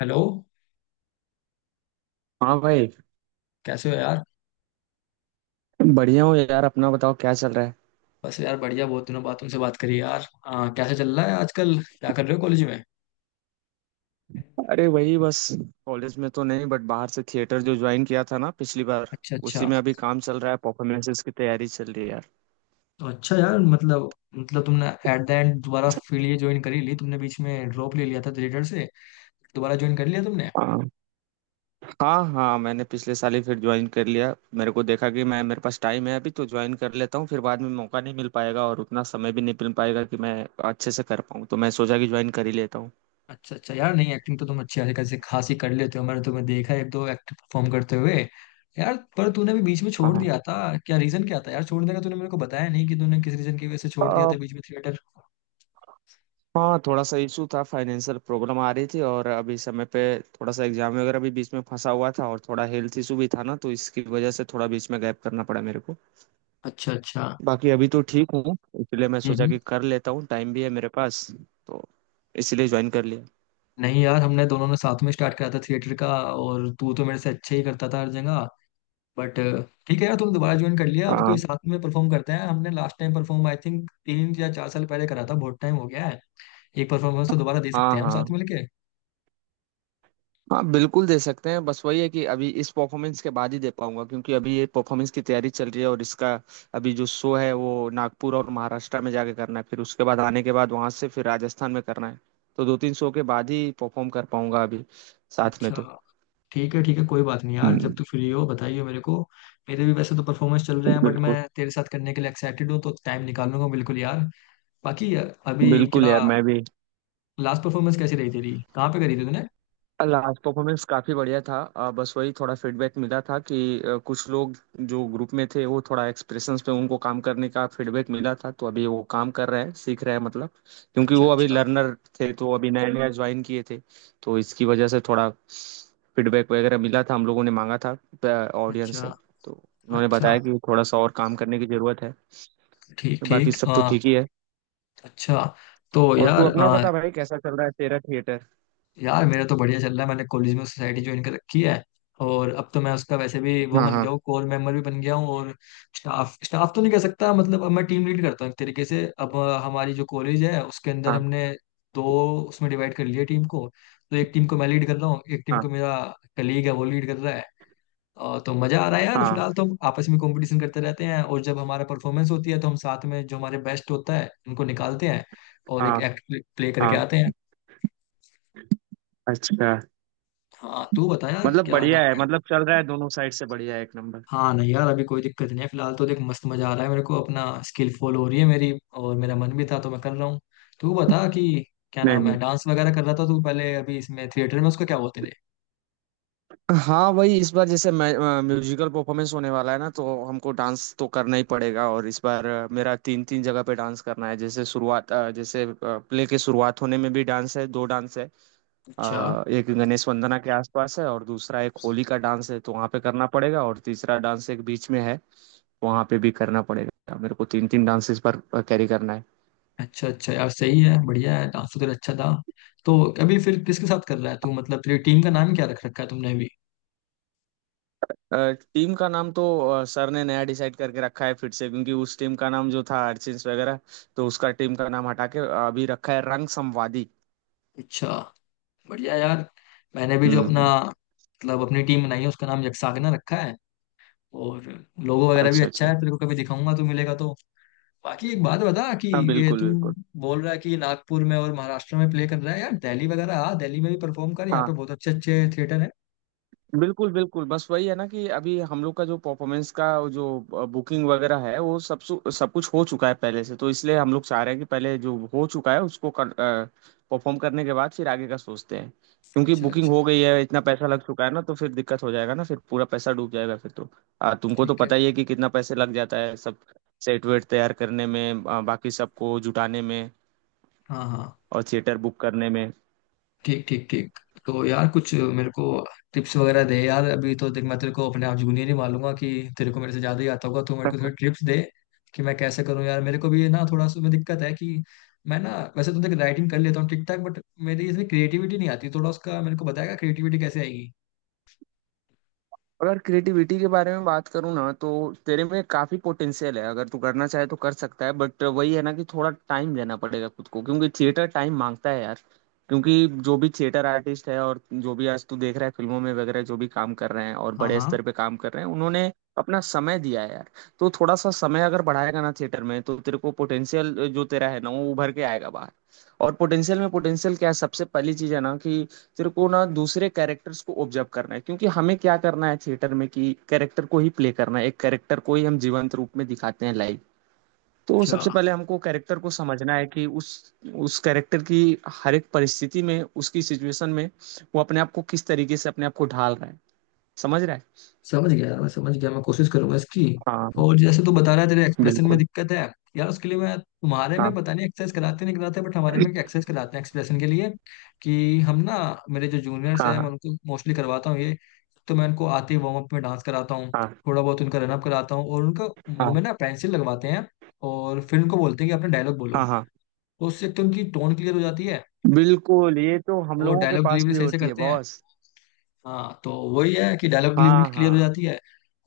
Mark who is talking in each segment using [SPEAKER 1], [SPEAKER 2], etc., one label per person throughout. [SPEAKER 1] Hello.
[SPEAKER 2] हाँ भाई।
[SPEAKER 1] कैसे हो यार।
[SPEAKER 2] बढ़िया हूँ यार, अपना बताओ क्या चल रहा है।
[SPEAKER 1] बस यार बढ़िया, बहुत दिनों बाद तुमसे बात करी यार। कैसे चल रहा है आजकल, क्या कर रहे हो कॉलेज में।
[SPEAKER 2] अरे वही बस, कॉलेज में तो नहीं बट बाहर से थिएटर जो ज्वाइन किया था ना पिछली बार,
[SPEAKER 1] अच्छा अच्छा।
[SPEAKER 2] उसी में अभी काम चल रहा है। परफॉर्मेंसेस की तैयारी चल रही है यार।
[SPEAKER 1] तो अच्छा यार, मतलब तुमने एट द एंड दोबारा फील्ड ये ज्वाइन करी ली तुमने, बीच में ड्रॉप ले लिया था थिएटर से, दोबारा ज्वाइन कर लिया तुमने।
[SPEAKER 2] हाँ हाँ, हाँ मैंने पिछले साल ही फिर ज्वाइन कर लिया। मेरे को देखा कि मैं, मेरे पास टाइम है अभी तो ज्वाइन कर लेता हूँ, फिर बाद में मौका नहीं मिल पाएगा और उतना समय भी नहीं मिल पाएगा कि मैं अच्छे से कर पाऊँ, तो मैं सोचा कि ज्वाइन कर ही लेता हूँ।
[SPEAKER 1] अच्छा अच्छा यार, नहीं एक्टिंग तो तुम अच्छी खासी खासी खासी कर लेते हो, मैंने तुम्हें देखा है एक दो एक्ट परफॉर्म करते हुए। यार पर तूने भी बीच में छोड़ दिया था, क्या रीजन क्या था यार छोड़ने का, तूने मेरे को बताया नहीं कि तूने किस रीजन की वजह से छोड़ दिया
[SPEAKER 2] हाँ
[SPEAKER 1] था बीच में थिएटर।
[SPEAKER 2] हाँ, थोड़ा सा इशू था। फाइनेंशियल प्रॉब्लम आ रही थी और अभी समय पे थोड़ा सा एग्जाम वगैरह भी बीच में फंसा हुआ था, और थोड़ा हेल्थ इशू भी था ना, तो इसकी वजह से थोड़ा बीच में गैप करना पड़ा मेरे को।
[SPEAKER 1] अच्छा अच्छा।
[SPEAKER 2] बाकी अभी तो ठीक हूँ। इसलिए मैं सोचा
[SPEAKER 1] हम्म।
[SPEAKER 2] कि कर लेता हूँ, टाइम भी है मेरे पास। तो इसलिए ज्वाइन कर लिया।
[SPEAKER 1] नहीं यार, हमने दोनों ने साथ में स्टार्ट करा था थिएटर का और तू तो मेरे से अच्छे ही करता था हर जगह। बट ठीक है यार, तुम दोबारा ज्वाइन कर लिया, अब कोई
[SPEAKER 2] हाँ
[SPEAKER 1] साथ में परफॉर्म करते हैं। हमने last time perform I think तीन या चार साल पहले करा था, बहुत टाइम हो गया है। एक परफॉर्मेंस तो दोबारा दे
[SPEAKER 2] हाँ।
[SPEAKER 1] सकते हैं हम साथ
[SPEAKER 2] हाँ
[SPEAKER 1] मिलके।
[SPEAKER 2] हाँ बिल्कुल दे सकते हैं, बस वही है कि अभी इस परफॉर्मेंस के बाद ही दे पाऊंगा क्योंकि अभी ये परफॉर्मेंस की तैयारी चल रही है। और इसका अभी जो शो है वो नागपुर और महाराष्ट्र में जाके करना है, फिर उसके बाद आने के बाद वहां से फिर राजस्थान में करना है। तो दो तीन शो के बाद ही परफॉर्म कर पाऊंगा अभी साथ में तो।
[SPEAKER 1] अच्छा ठीक है ठीक है, कोई बात नहीं यार, जब
[SPEAKER 2] हम्म।
[SPEAKER 1] तू फ्री हो बताइए मेरे को। मेरे भी वैसे तो परफॉर्मेंस चल रहे हैं बट मैं
[SPEAKER 2] बिल्कुल
[SPEAKER 1] तेरे साथ करने के लिए एक्साइटेड हूँ, तो टाइम निकाल लूंगा बिल्कुल यार। बाकी अभी
[SPEAKER 2] बिल्कुल
[SPEAKER 1] क्या,
[SPEAKER 2] यार मैं भी।
[SPEAKER 1] लास्ट परफॉर्मेंस कैसी रही तेरी, कहाँ पे करी थी तूने।
[SPEAKER 2] लास्ट परफॉर्मेंस काफ़ी बढ़िया था, बस वही थोड़ा फीडबैक मिला था कि कुछ लोग जो ग्रुप में थे वो थोड़ा एक्सप्रेशंस पे, उनको काम करने का फीडबैक मिला था। तो अभी वो काम कर रहे हैं, सीख रहे हैं, मतलब क्योंकि
[SPEAKER 1] अच्छा
[SPEAKER 2] वो अभी
[SPEAKER 1] अच्छा।
[SPEAKER 2] लर्नर थे, तो अभी नया नया ज्वाइन किए थे। तो इसकी वजह से थोड़ा फीडबैक वगैरह मिला था, हम लोगों ने मांगा था ऑडियंस
[SPEAKER 1] अच्छा
[SPEAKER 2] से। तो उन्होंने
[SPEAKER 1] अच्छा।
[SPEAKER 2] बताया कि थोड़ा सा और काम करने की ज़रूरत है।
[SPEAKER 1] ठीक
[SPEAKER 2] तो बाकी
[SPEAKER 1] ठीक
[SPEAKER 2] सब तो ठीक ही है।
[SPEAKER 1] अच्छा। तो
[SPEAKER 2] और तू
[SPEAKER 1] यार
[SPEAKER 2] अपना बता भाई, कैसा चल रहा है तेरा थिएटर।
[SPEAKER 1] यार मेरा तो बढ़िया चल रहा है, मैंने कॉलेज में सोसाइटी ज्वाइन कर रखी है और अब तो मैं उसका वैसे भी वो
[SPEAKER 2] हाँ
[SPEAKER 1] बन गया
[SPEAKER 2] हाँ
[SPEAKER 1] हूँ, कोर मेंबर भी बन गया हूँ। और स्टाफ स्टाफ तो नहीं कह सकता, मतलब अब मैं टीम लीड करता हूँ एक तरीके से अब। हमारी जो कॉलेज है उसके अंदर
[SPEAKER 2] हाँ
[SPEAKER 1] हमने दो, उसमें डिवाइड कर लिया टीम को। तो एक टीम को मैं लीड कर रहा हूँ, एक टीम
[SPEAKER 2] हाँ
[SPEAKER 1] को मेरा कलीग है वो लीड कर रहा है। तो मजा आ रहा है यार।
[SPEAKER 2] हाँ
[SPEAKER 1] फिलहाल तो हम आपस में कंपटीशन करते रहते हैं और जब हमारा परफॉर्मेंस होती है तो हम साथ में जो हमारे बेस्ट होता है उनको निकालते हैं और एक
[SPEAKER 2] हाँ
[SPEAKER 1] एक्ट प्ले करके
[SPEAKER 2] हाँ।
[SPEAKER 1] आते हैं।
[SPEAKER 2] अच्छा,
[SPEAKER 1] हाँ तू बता यार,
[SPEAKER 2] मतलब
[SPEAKER 1] क्या
[SPEAKER 2] बढ़िया
[SPEAKER 1] नाम
[SPEAKER 2] है,
[SPEAKER 1] है।
[SPEAKER 2] मतलब चल रहा है दोनों साइड से बढ़िया है एक नंबर।
[SPEAKER 1] हाँ नहीं यार, अभी कोई दिक्कत नहीं है, फिलहाल तो देख मस्त मजा आ रहा है मेरे को, अपना स्किल फॉल हो रही है मेरी और मेरा मन भी था तो मैं कर रहा हूँ। तू बता कि क्या
[SPEAKER 2] नहीं
[SPEAKER 1] नाम है,
[SPEAKER 2] नहीं।
[SPEAKER 1] डांस वगैरह कर रहा था तू पहले, अभी इसमें थिएटर में उसको क्या बोलते थे।
[SPEAKER 2] हाँ वही, इस बार जैसे म्यूजिकल परफॉर्मेंस होने वाला है ना, तो हमको डांस तो करना ही पड़ेगा। और इस बार मेरा तीन तीन जगह पे डांस करना है। जैसे शुरुआत, जैसे प्ले के शुरुआत होने में भी डांस है, दो डांस है।
[SPEAKER 1] अच्छा
[SPEAKER 2] एक गणेश वंदना के आसपास है और दूसरा एक होली का डांस है, तो वहाँ पे करना पड़ेगा। और तीसरा डांस एक बीच में है, वहाँ पे भी करना पड़ेगा मेरे को। तीन तीन डांस इस बार कैरी करना है।
[SPEAKER 1] अच्छा। अच्छा यार सही है, बढ़िया है, डांस तो तेरा अच्छा था। तो अभी फिर किसके साथ कर रहा है तू, मतलब तेरी टीम का नाम क्या रख रखा है तुमने अभी।
[SPEAKER 2] टीम का नाम तो सर ने नया डिसाइड करके रखा है फिर से, क्योंकि उस टीम का नाम जो था अर्चिन्स वगैरह, तो उसका टीम का नाम हटा के अभी रखा है रंग संवादी।
[SPEAKER 1] अच्छा। बढ़िया यार, मैंने भी जो
[SPEAKER 2] हम्म
[SPEAKER 1] अपना
[SPEAKER 2] हम्म,
[SPEAKER 1] मतलब अपनी टीम बनाई है उसका नाम यक्षागना रखा है और लोगो वगैरह भी
[SPEAKER 2] अच्छा
[SPEAKER 1] अच्छा
[SPEAKER 2] अच्छा।
[SPEAKER 1] है, तेरे को कभी दिखाऊंगा तू मिलेगा तो। बाकी एक बात बता कि
[SPEAKER 2] हाँ
[SPEAKER 1] ये
[SPEAKER 2] बिल्कुल
[SPEAKER 1] तू
[SPEAKER 2] बिल्कुल।
[SPEAKER 1] बोल रहा है कि नागपुर में और महाराष्ट्र में प्ले कर रहा है, यार दिल्ली वगैरह आ दिल्ली में भी परफॉर्म कर, यहाँ
[SPEAKER 2] हाँ,
[SPEAKER 1] पे बहुत अच्छे अच्छे थिएटर है।
[SPEAKER 2] बिल्कुल बिल्कुल बस वही है ना कि अभी हम लोग का जो परफॉर्मेंस का जो बुकिंग वगैरह है वो सब सु- सब कुछ हो चुका है पहले से तो इसलिए हम लोग चाह रहे हैं कि पहले जो हो चुका है उसको परफॉर्म करने के बाद फिर आगे का सोचते हैं क्योंकि
[SPEAKER 1] अच्छा
[SPEAKER 2] बुकिंग
[SPEAKER 1] अच्छा।
[SPEAKER 2] हो गई है इतना पैसा लग चुका है ना तो फिर दिक्कत हो जाएगा ना फिर पूरा पैसा डूब जाएगा फिर तो आ, तुमको तो
[SPEAKER 1] ठीक है।
[SPEAKER 2] पता ही है कि कितना पैसे लग जाता है सब सेट वेट तैयार करने में आ, बाकी सबको जुटाने में
[SPEAKER 1] हाँ हाँ।
[SPEAKER 2] और थिएटर बुक करने में
[SPEAKER 1] ठीक ठीक ठीक। तो यार कुछ मेरे को टिप्स वगैरह दे यार, अभी तो देख मैं तेरे को अपने आप जूनियर ही मान लूंगा कि तेरे को मेरे से ज़्यादा ही आता होगा, तो मेरे को थोड़ी टिप्स दे कि मैं कैसे करूँ यार। मेरे को भी ना थोड़ा सा में दिक्कत है कि मैं ना वैसे तो देख राइटिंग कर लेता हूँ ठीक ठाक बट मेरी इसमें क्रिएटिविटी नहीं आती थोड़ा, उसका मेरे को बताएगा क्रिएटिविटी कैसे आएगी।
[SPEAKER 2] अगर क्रिएटिविटी के बारे में बात करूँ ना तो तेरे में काफी पोटेंशियल है अगर तू करना चाहे तो कर सकता है बट वही है ना कि थोड़ा टाइम देना पड़ेगा खुद को क्योंकि थिएटर टाइम मांगता है यार क्योंकि जो भी थिएटर आर्टिस्ट है और जो भी आज तू देख रहा है फिल्मों में वगैरह जो भी काम कर रहे हैं और
[SPEAKER 1] हाँ
[SPEAKER 2] बड़े
[SPEAKER 1] हाँ।
[SPEAKER 2] स्तर पे काम कर रहे हैं उन्होंने अपना समय दिया है यार तो थोड़ा सा समय अगर बढ़ाएगा ना थिएटर में तो तेरे को पोटेंशियल जो तेरा है ना वो उभर के आएगा बाहर और पोटेंशियल में पोटेंशियल क्या है सबसे पहली चीज है ना कि तेरे को ना दूसरे कैरेक्टर्स को ऑब्जर्व करना है क्योंकि हमें क्या करना है थिएटर में कि कैरेक्टर को ही प्ले करना है एक कैरेक्टर को ही हम जीवंत रूप में दिखाते हैं लाइव तो
[SPEAKER 1] अच्छा
[SPEAKER 2] सबसे पहले हमको कैरेक्टर को समझना है कि उस कैरेक्टर की हर एक परिस्थिति में उसकी सिचुएशन में वो अपने आप को किस तरीके से अपने आप को ढाल रहा है समझ रहा है
[SPEAKER 1] समझ गया यार, मैं समझ गया, मैं कोशिश करूंगा इसकी।
[SPEAKER 2] हाँ
[SPEAKER 1] और जैसे तू बता रहा है तेरे एक्सप्रेशन में
[SPEAKER 2] बिल्कुल
[SPEAKER 1] दिक्कत है, यार उसके लिए मैं तुम्हारे में
[SPEAKER 2] हाँ
[SPEAKER 1] पता नहीं एक्सरसाइज कराते नहीं कराते बट हमारे में एक्सरसाइज कराते हैं एक्सप्रेशन के लिए, कि हम ना, मेरे जो जूनियर्स
[SPEAKER 2] हाँ
[SPEAKER 1] हैं मैं
[SPEAKER 2] हाँ
[SPEAKER 1] उनको मोस्टली करवाता हूँ ये। तो मैं उनको आते ही वार्म अप में डांस कराता हूँ,
[SPEAKER 2] हाँ
[SPEAKER 1] थोड़ा बहुत उनका रनअप कराता हूँ और उनका मुंह में
[SPEAKER 2] हाँ
[SPEAKER 1] ना पेंसिल लगवाते हैं और फिर उनको बोलते हैं कि अपना डायलॉग बोलो।
[SPEAKER 2] हाँ हाँ
[SPEAKER 1] तो उससे एक तो उनकी टोन क्लियर हो जाती है,
[SPEAKER 2] बिल्कुल ये तो हम
[SPEAKER 1] वो
[SPEAKER 2] लोगों के
[SPEAKER 1] डायलॉग
[SPEAKER 2] पास
[SPEAKER 1] डिलीवरी
[SPEAKER 2] भी
[SPEAKER 1] सही से
[SPEAKER 2] होती है
[SPEAKER 1] करते हैं।
[SPEAKER 2] बॉस
[SPEAKER 1] हाँ तो वही है कि डायलॉग डिलीवरी
[SPEAKER 2] हाँ
[SPEAKER 1] क्लियर हो
[SPEAKER 2] हाँ
[SPEAKER 1] जाती है।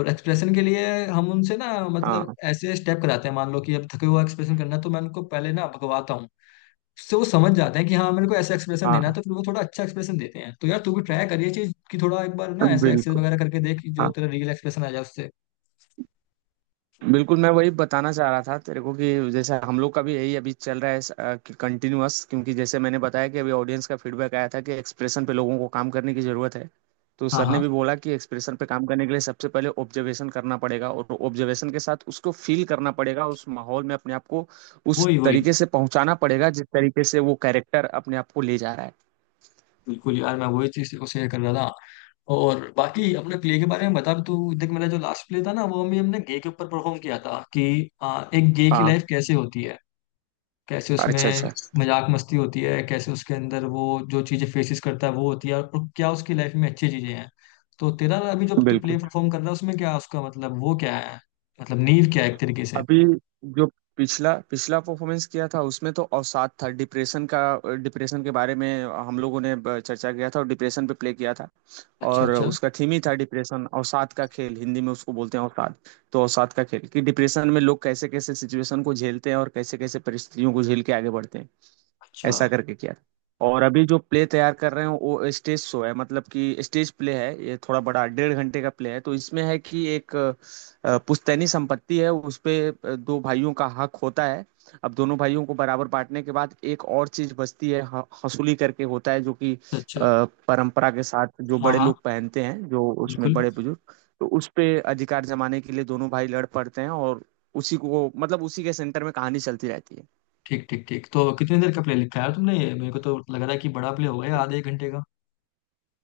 [SPEAKER 1] और एक्सप्रेशन के लिए हम उनसे ना मतलब
[SPEAKER 2] हाँ
[SPEAKER 1] ऐसे स्टेप कराते हैं, मान लो कि अब थके हुआ एक्सप्रेशन करना है तो मैं उनको पहले ना भगवाता हूँ, उससे वो समझ जाते हैं कि हाँ मेरे को ऐसा एक्सप्रेशन देना है,
[SPEAKER 2] हाँ,
[SPEAKER 1] तो फिर वो थोड़ा अच्छा एक्सप्रेशन देते हैं। तो यार तू भी ट्राई करिए चीज कि थोड़ा एक बार ना ऐसे एक्सरसाइज
[SPEAKER 2] बिल्कुल
[SPEAKER 1] वगैरह करके देख कि जो तेरा रियल एक्सप्रेशन आ जाए उससे।
[SPEAKER 2] बिल्कुल, मैं वही बताना चाह रहा था तेरे को कि जैसे हम लोग का भी यही अभी चल रहा है कंटिन्यूअस, क्योंकि जैसे मैंने बताया कि अभी ऑडियंस का फीडबैक आया था कि एक्सप्रेशन पे लोगों को काम करने की ज़रूरत है। तो
[SPEAKER 1] हाँ
[SPEAKER 2] सर ने
[SPEAKER 1] हाँ।
[SPEAKER 2] भी बोला कि एक्सप्रेशन पे काम करने के लिए सबसे पहले ऑब्जर्वेशन करना पड़ेगा, और ऑब्जर्वेशन के साथ उसको फील करना पड़ेगा, उस माहौल में अपने आप को उस
[SPEAKER 1] वही वही,
[SPEAKER 2] तरीके से पहुंचाना पड़ेगा जिस तरीके से वो कैरेक्टर अपने आप को ले जा रहा है।
[SPEAKER 1] बिल्कुल यार मैं वही चीज को शेयर कर रहा था। और बाकी अपने प्ले के बारे में बता भी, तू देख मेरा जो लास्ट प्ले था ना वो भी हमने गे के ऊपर परफॉर्म किया था कि एक गे की
[SPEAKER 2] हाँ,
[SPEAKER 1] लाइफ कैसे होती है, कैसे
[SPEAKER 2] अच्छा
[SPEAKER 1] उसमें
[SPEAKER 2] अच्छा,
[SPEAKER 1] मजाक मस्ती होती है, कैसे उसके अंदर वो जो चीज़ें फेसिस करता है वो होती है और क्या उसकी लाइफ में अच्छी चीज़ें हैं। तो तेरा अभी जब तू
[SPEAKER 2] बिल्कुल।
[SPEAKER 1] प्ले परफॉर्म कर रहा है उसमें क्या उसका मतलब वो क्या है, मतलब नींव क्या है एक तरीके से।
[SPEAKER 2] अभी जो पिछला पिछला परफॉर्मेंस किया था उसमें तो अवसाद था, डिप्रेशन का। डिप्रेशन के बारे में हम लोगों ने चर्चा किया था और डिप्रेशन पे प्ले किया था।
[SPEAKER 1] अच्छा
[SPEAKER 2] और
[SPEAKER 1] अच्छा।
[SPEAKER 2] उसका थीम ही था डिप्रेशन, अवसाद का खेल, हिंदी में उसको बोलते हैं अवसाद। तो अवसाद का खेल कि डिप्रेशन में लोग कैसे कैसे सिचुएशन को झेलते हैं और कैसे कैसे परिस्थितियों को झेल के आगे बढ़ते हैं,
[SPEAKER 1] अच्छा
[SPEAKER 2] ऐसा करके किया था। और अभी जो प्ले तैयार कर रहे हैं वो स्टेज शो है, मतलब कि स्टेज प्ले है। ये थोड़ा बड़ा डेढ़ घंटे का प्ले है। तो इसमें है कि एक पुश्तैनी संपत्ति है, उस पे दो भाइयों का हक होता है। अब दोनों भाइयों को बराबर बांटने के बाद एक और चीज बचती है, हसूली करके होता है, जो कि
[SPEAKER 1] अच्छा अच्छा।
[SPEAKER 2] परंपरा के साथ जो
[SPEAKER 1] हाँ
[SPEAKER 2] बड़े
[SPEAKER 1] हाँ
[SPEAKER 2] लोग पहनते हैं, जो उसमें
[SPEAKER 1] बिल्कुल।
[SPEAKER 2] बड़े बुजुर्ग। तो उस पे अधिकार जमाने के लिए दोनों भाई लड़ पड़ते हैं, और उसी को मतलब उसी के सेंटर में कहानी चलती रहती है।
[SPEAKER 1] ठीक ठीक ठीक। तो कितनी देर का प्ले लिखा है यार तुमने, ये मेरे को तो लग रहा है कि बड़ा प्ले होगा, ये आधे एक घंटे का।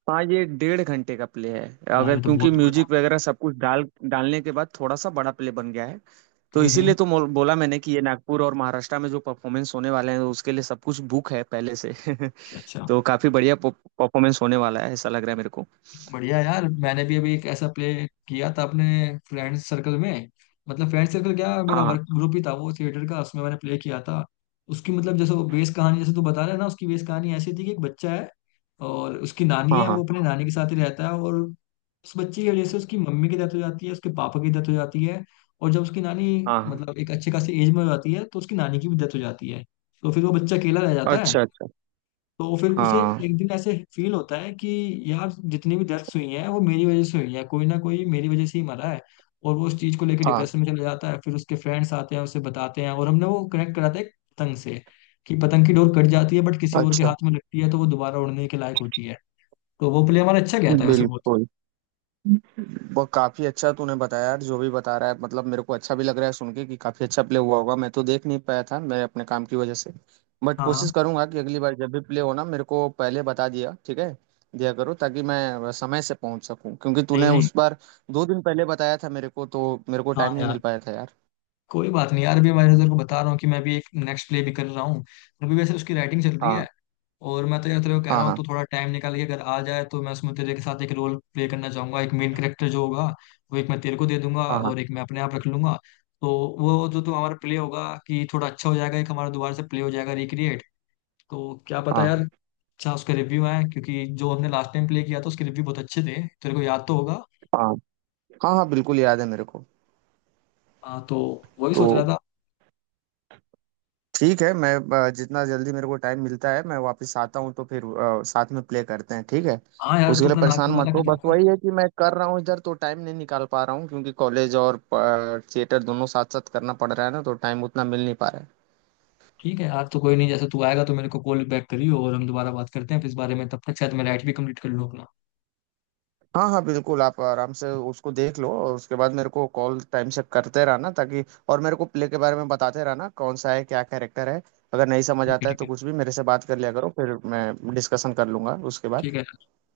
[SPEAKER 2] हाँ ये डेढ़ घंटे का प्ले है।
[SPEAKER 1] यार
[SPEAKER 2] अगर
[SPEAKER 1] ये तो
[SPEAKER 2] क्योंकि
[SPEAKER 1] बहुत बड़ा।
[SPEAKER 2] म्यूजिक वगैरह सब कुछ डालने के बाद थोड़ा सा बड़ा प्ले बन गया है। तो
[SPEAKER 1] हम्म।
[SPEAKER 2] इसीलिए तो बोला मैंने कि ये नागपुर और महाराष्ट्र में जो परफॉर्मेंस होने वाले हैं उसके लिए सब कुछ बुक है पहले से।
[SPEAKER 1] अच्छा अच्छा।
[SPEAKER 2] तो काफी बढ़िया परफॉर्मेंस होने वाला है ऐसा लग रहा है मेरे को।
[SPEAKER 1] बढ़िया यार, मैंने भी अभी एक ऐसा प्ले किया था अपने फ्रेंड सर्कल में, मतलब फ्रेंड सर्कल क्या मेरा
[SPEAKER 2] हाँ हाँ
[SPEAKER 1] वर्क ग्रुप ही था वो थिएटर का, उसमें मैंने प्ले किया था। उसकी मतलब जैसे वो बेस कहानी, जैसे तू बता रहा है ना, उसकी बेस कहानी ऐसी थी कि एक बच्चा है और उसकी नानी
[SPEAKER 2] हाँ
[SPEAKER 1] है,
[SPEAKER 2] हाँ
[SPEAKER 1] वो अपने नानी के साथ ही रहता है और उस बच्चे की वजह से उसकी मम्मी की डेथ हो जाती है, उसके पापा की डेथ हो जाती है और जब उसकी नानी
[SPEAKER 2] हाँ हाँ।
[SPEAKER 1] मतलब एक अच्छे खासी एज में हो जाती है तो उसकी नानी की भी डेथ हो जाती है। तो फिर वो बच्चा अकेला रह जाता है।
[SPEAKER 2] अच्छा अच्छा।
[SPEAKER 1] तो फिर उसे
[SPEAKER 2] हाँ
[SPEAKER 1] एक दिन ऐसे फील होता है कि यार जितनी भी डेथ्स हुई हैं वो मेरी वजह से हुई हैं, कोई ना कोई मेरी वजह से ही मरा है। और वो उस चीज को लेकर
[SPEAKER 2] हाँ
[SPEAKER 1] डिप्रेशन में चला जाता है, फिर उसके फ्रेंड्स आते हैं उसे बताते हैं और हमने वो कनेक्ट कराते हैं पतंग से कि पतंग की डोर कट जाती है बट किसी और के
[SPEAKER 2] अच्छा
[SPEAKER 1] हाथ में लगती है तो वो दोबारा उड़ने के लायक होती है। तो वो प्ले हमारा अच्छा गया था वैसे वो।
[SPEAKER 2] बिल्कुल। वो काफी अच्छा तूने बताया यार, जो भी बता रहा है मतलब मेरे को अच्छा भी लग रहा है सुन के कि काफी अच्छा प्ले हुआ होगा। मैं तो देख नहीं पाया था मैं, अपने काम की वजह से। बट
[SPEAKER 1] हाँ
[SPEAKER 2] कोशिश
[SPEAKER 1] हाँ।
[SPEAKER 2] करूंगा कि अगली बार जब भी प्ले हो ना मेरे को पहले बता दिया ठीक है, दिया करो ताकि मैं समय से पहुंच सकूं। क्योंकि
[SPEAKER 1] नहीं
[SPEAKER 2] तूने
[SPEAKER 1] नहीं।
[SPEAKER 2] उस बार 2 दिन पहले बताया था मेरे को तो मेरे को टाइम
[SPEAKER 1] हाँ
[SPEAKER 2] नहीं
[SPEAKER 1] यार
[SPEAKER 2] मिल पाया था यार।
[SPEAKER 1] कोई बात नहीं यार, अभी मैं इधर को बता रहा हूँ कि मैं भी एक नेक्स्ट प्ले भी कर रहा हूँ, अभी वैसे उसकी राइटिंग चल रही है।
[SPEAKER 2] हाँ
[SPEAKER 1] और मैं तो यार तेरे को कह
[SPEAKER 2] हाँ
[SPEAKER 1] रहा हूँ
[SPEAKER 2] हाँ
[SPEAKER 1] तू थोड़ा टाइम निकाल के अगर आ जाए तो मैं उसमें तेरे के साथ एक रोल प्ले करना चाहूंगा, एक मेन कैरेक्टर जो होगा वो एक मैं तेरे को दे दूंगा
[SPEAKER 2] हाँ हाँ
[SPEAKER 1] और एक मैं अपने आप रख लूंगा। तो वो जो तो हमारा प्ले होगा कि थोड़ा अच्छा हो जाएगा, एक हमारा दोबारा से प्ले हो जाएगा रिक्रिएट। तो क्या पता
[SPEAKER 2] हाँ
[SPEAKER 1] यार अच्छा उसके रिव्यू आए, क्योंकि जो हमने लास्ट टाइम प्ले किया था उसके रिव्यू बहुत अच्छे थे, तेरे को याद तो होगा।
[SPEAKER 2] हाँ हाँ हाँ बिल्कुल याद है मेरे को।
[SPEAKER 1] हाँ तो वही
[SPEAKER 2] तो
[SPEAKER 1] सोच रहा था।
[SPEAKER 2] ठीक है, मैं जितना जल्दी मेरे को टाइम मिलता है मैं वापस आता हूँ तो फिर साथ में प्ले करते हैं ठीक है।
[SPEAKER 1] हाँ यार,
[SPEAKER 2] उसके
[SPEAKER 1] तू
[SPEAKER 2] लिए
[SPEAKER 1] अपना
[SPEAKER 2] परेशान
[SPEAKER 1] नाटक
[SPEAKER 2] मत
[SPEAKER 1] वाला
[SPEAKER 2] हो,
[SPEAKER 1] खत्म
[SPEAKER 2] बस
[SPEAKER 1] कर।
[SPEAKER 2] वही है कि मैं कर रहा हूँ इधर तो टाइम नहीं निकाल पा रहा हूँ क्योंकि कॉलेज और थिएटर दोनों साथ साथ करना पड़ रहा है ना तो टाइम उतना मिल नहीं पा रहा है।
[SPEAKER 1] ठीक है यार, तो कोई नहीं, जैसे तू आएगा तो मेरे को कॉल बैक करियो और हम दोबारा बात करते हैं फिर इस बारे में, तब तक शायद मैं राइट भी कंप्लीट कर लूँ अपना।
[SPEAKER 2] हाँ हाँ बिल्कुल, आप आराम से उसको देख लो और उसके बाद मेरे को कॉल टाइम से करते रहना ताकि, और मेरे को प्ले के बारे में बताते रहना कौन सा है क्या कैरेक्टर है। अगर नहीं समझ
[SPEAKER 1] ठीक है
[SPEAKER 2] आता है
[SPEAKER 1] ठीक
[SPEAKER 2] तो
[SPEAKER 1] है।
[SPEAKER 2] कुछ भी मेरे से बात कर लिया करो, फिर मैं डिस्कशन कर लूंगा उसके बाद।
[SPEAKER 1] ठीक है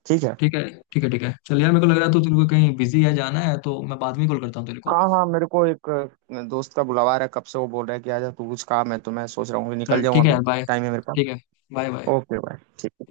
[SPEAKER 2] ठीक है।
[SPEAKER 1] ठीक है। ठीक है ठीक है। चल यार मेरे को लग रहा है तो तेरे को कहीं बिजी है जाना है, तो मैं बाद में कॉल करता हूँ तेरे को।
[SPEAKER 2] हाँ हाँ मेरे को एक दोस्त का बुलावा आ रहा है, कब से वो बोल रहा है कि आजा तू कुछ काम है, तो मैं सोच रहा हूँ कि निकल
[SPEAKER 1] चल
[SPEAKER 2] जाऊँ
[SPEAKER 1] ठीक है
[SPEAKER 2] अभी,
[SPEAKER 1] यार, बाय
[SPEAKER 2] टाइम है मेरे पास।
[SPEAKER 1] ठीक है। Bye bye.
[SPEAKER 2] ओके बाय ठीक है।